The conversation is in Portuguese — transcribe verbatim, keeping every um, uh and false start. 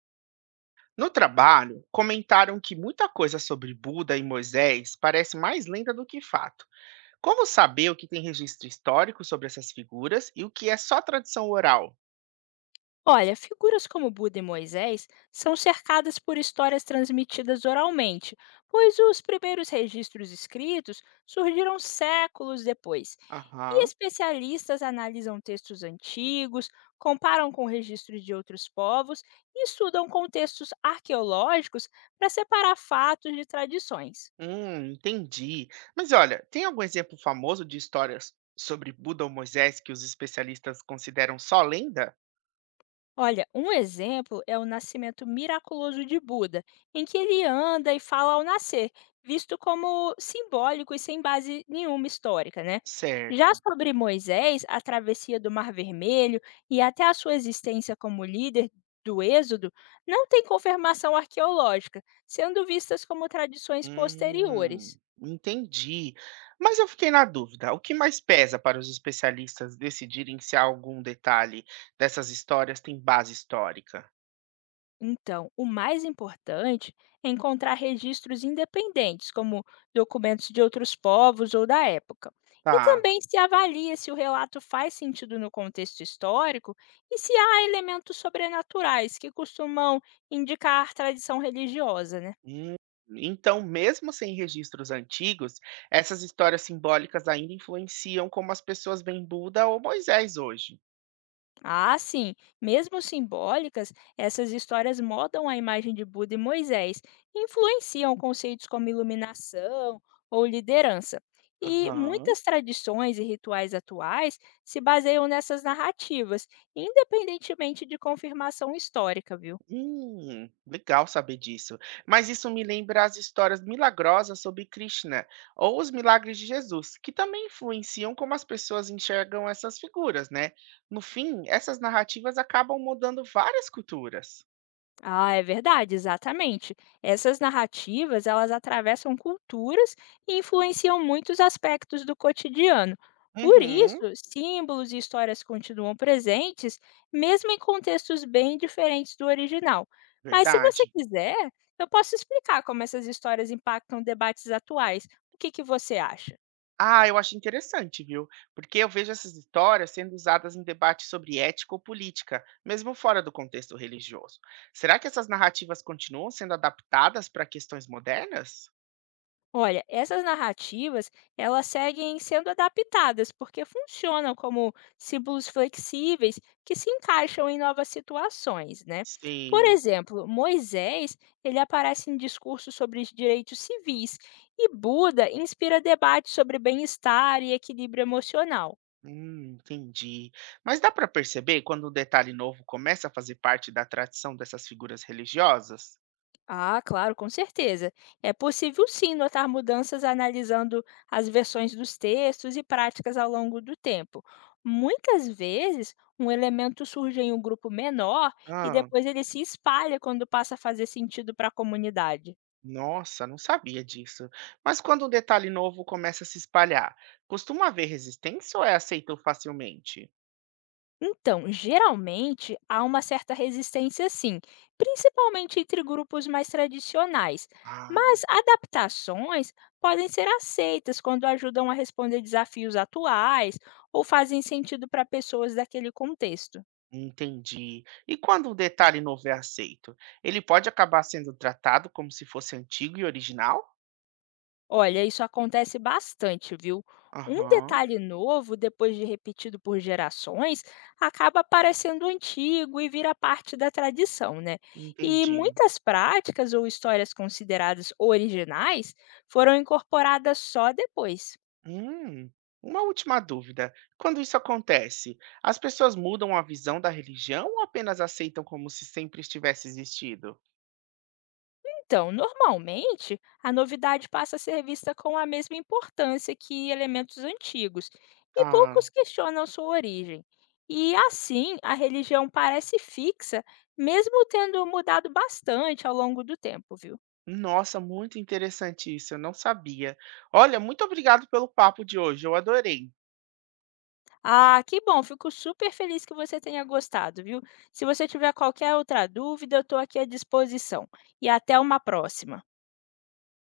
No trabalho, comentaram que muita coisa sobre Buda e Moisés parece mais lenda do que fato. Como saber o que tem registro histórico sobre essas figuras e o que é só tradição oral? Olha, figuras como Buda e Moisés são cercadas por histórias transmitidas oralmente, pois os primeiros registros escritos surgiram séculos depois. E Aham. especialistas analisam textos antigos, comparam com registros de outros povos e estudam contextos arqueológicos para separar fatos de tradições. Hum, entendi. Mas olha, tem algum exemplo famoso de histórias sobre Buda ou Moisés que os especialistas consideram só lenda? Olha, um exemplo é o nascimento miraculoso de Buda, em que ele anda e fala ao nascer, visto como simbólico e sem base nenhuma histórica, né? Já Certo. sobre Moisés, a travessia do Mar Vermelho e até a sua existência como líder do Êxodo não tem confirmação arqueológica, sendo vistas como tradições Hum, posteriores. entendi. Mas eu fiquei na dúvida, o que mais pesa para os especialistas decidirem se algum detalhe dessas histórias tem base histórica? Então, o mais importante é encontrar registros independentes, como documentos de outros povos ou da época. E Tá. também se avalia se o relato faz sentido no contexto histórico e se há elementos sobrenaturais que costumam indicar tradição religiosa, né? Hum, então, mesmo sem registros antigos, essas histórias simbólicas ainda influenciam como as pessoas veem Buda ou Moisés hoje. Ah, sim. Mesmo simbólicas, essas histórias moldam a imagem de Buda e Moisés, e influenciam conceitos como iluminação ou liderança. E Aham. muitas tradições e rituais atuais se baseiam nessas narrativas, independentemente de confirmação histórica, viu? Hum, legal saber disso. Mas isso me lembra as histórias milagrosas sobre Krishna ou os milagres de Jesus, que também influenciam como as pessoas enxergam essas figuras, né? No fim, essas narrativas acabam mudando várias culturas. Ah, é verdade, exatamente. Essas narrativas, elas atravessam culturas e influenciam muitos aspectos do cotidiano. Por Uhum, isso, símbolos e histórias continuam presentes, mesmo em contextos bem diferentes do original. Mas se você verdade. quiser, eu posso explicar como essas histórias impactam debates atuais. O que que você acha? Ah, eu acho interessante, viu? Porque eu vejo essas histórias sendo usadas em debates sobre ética ou política, mesmo fora do contexto religioso. Será que essas narrativas continuam sendo adaptadas para questões modernas? Olha, essas narrativas, elas seguem sendo adaptadas porque funcionam como símbolos flexíveis que se encaixam em novas situações, né? Por Sim. exemplo, Moisés, ele aparece em discursos sobre os direitos civis e Buda inspira debates sobre bem-estar e equilíbrio emocional. Hum, entendi. Mas dá para perceber quando um detalhe novo começa a fazer parte da tradição dessas figuras religiosas? Ah, claro, com certeza. É possível sim notar mudanças analisando as versões dos textos e práticas ao longo do tempo. Muitas vezes, um elemento surge em um grupo menor e Ah, depois ele se espalha quando passa a fazer sentido para a comunidade. nossa, não sabia disso. Mas quando um detalhe novo começa a se espalhar, costuma haver resistência ou é aceito facilmente? Então, geralmente há uma certa resistência sim, principalmente entre grupos mais tradicionais, Ah, mas adaptações podem ser aceitas quando ajudam a responder desafios atuais ou fazem sentido para pessoas daquele contexto. entendi. E quando um detalhe novo é aceito, ele pode acabar sendo tratado como se fosse antigo e original? Olha, isso acontece bastante, viu? Um Aham, detalhe novo, depois de repetido por gerações, acaba parecendo antigo e vira parte da tradição, né? E entendi. muitas práticas ou histórias consideradas originais foram incorporadas só depois. Hum, uma última dúvida. Quando isso acontece, as pessoas mudam a visão da religião ou apenas aceitam como se sempre estivesse existido? Então, normalmente, a novidade passa a ser vista com a mesma importância que elementos antigos, e Ah, poucos questionam sua origem. E assim, a religião parece fixa, mesmo tendo mudado bastante ao longo do tempo, viu? nossa, muito interessante isso, eu não sabia. Olha, muito obrigado pelo papo de hoje, eu adorei. Ah, que bom, fico super feliz que você tenha gostado, viu? Se você tiver qualquer outra dúvida, eu estou aqui à disposição. E até uma próxima.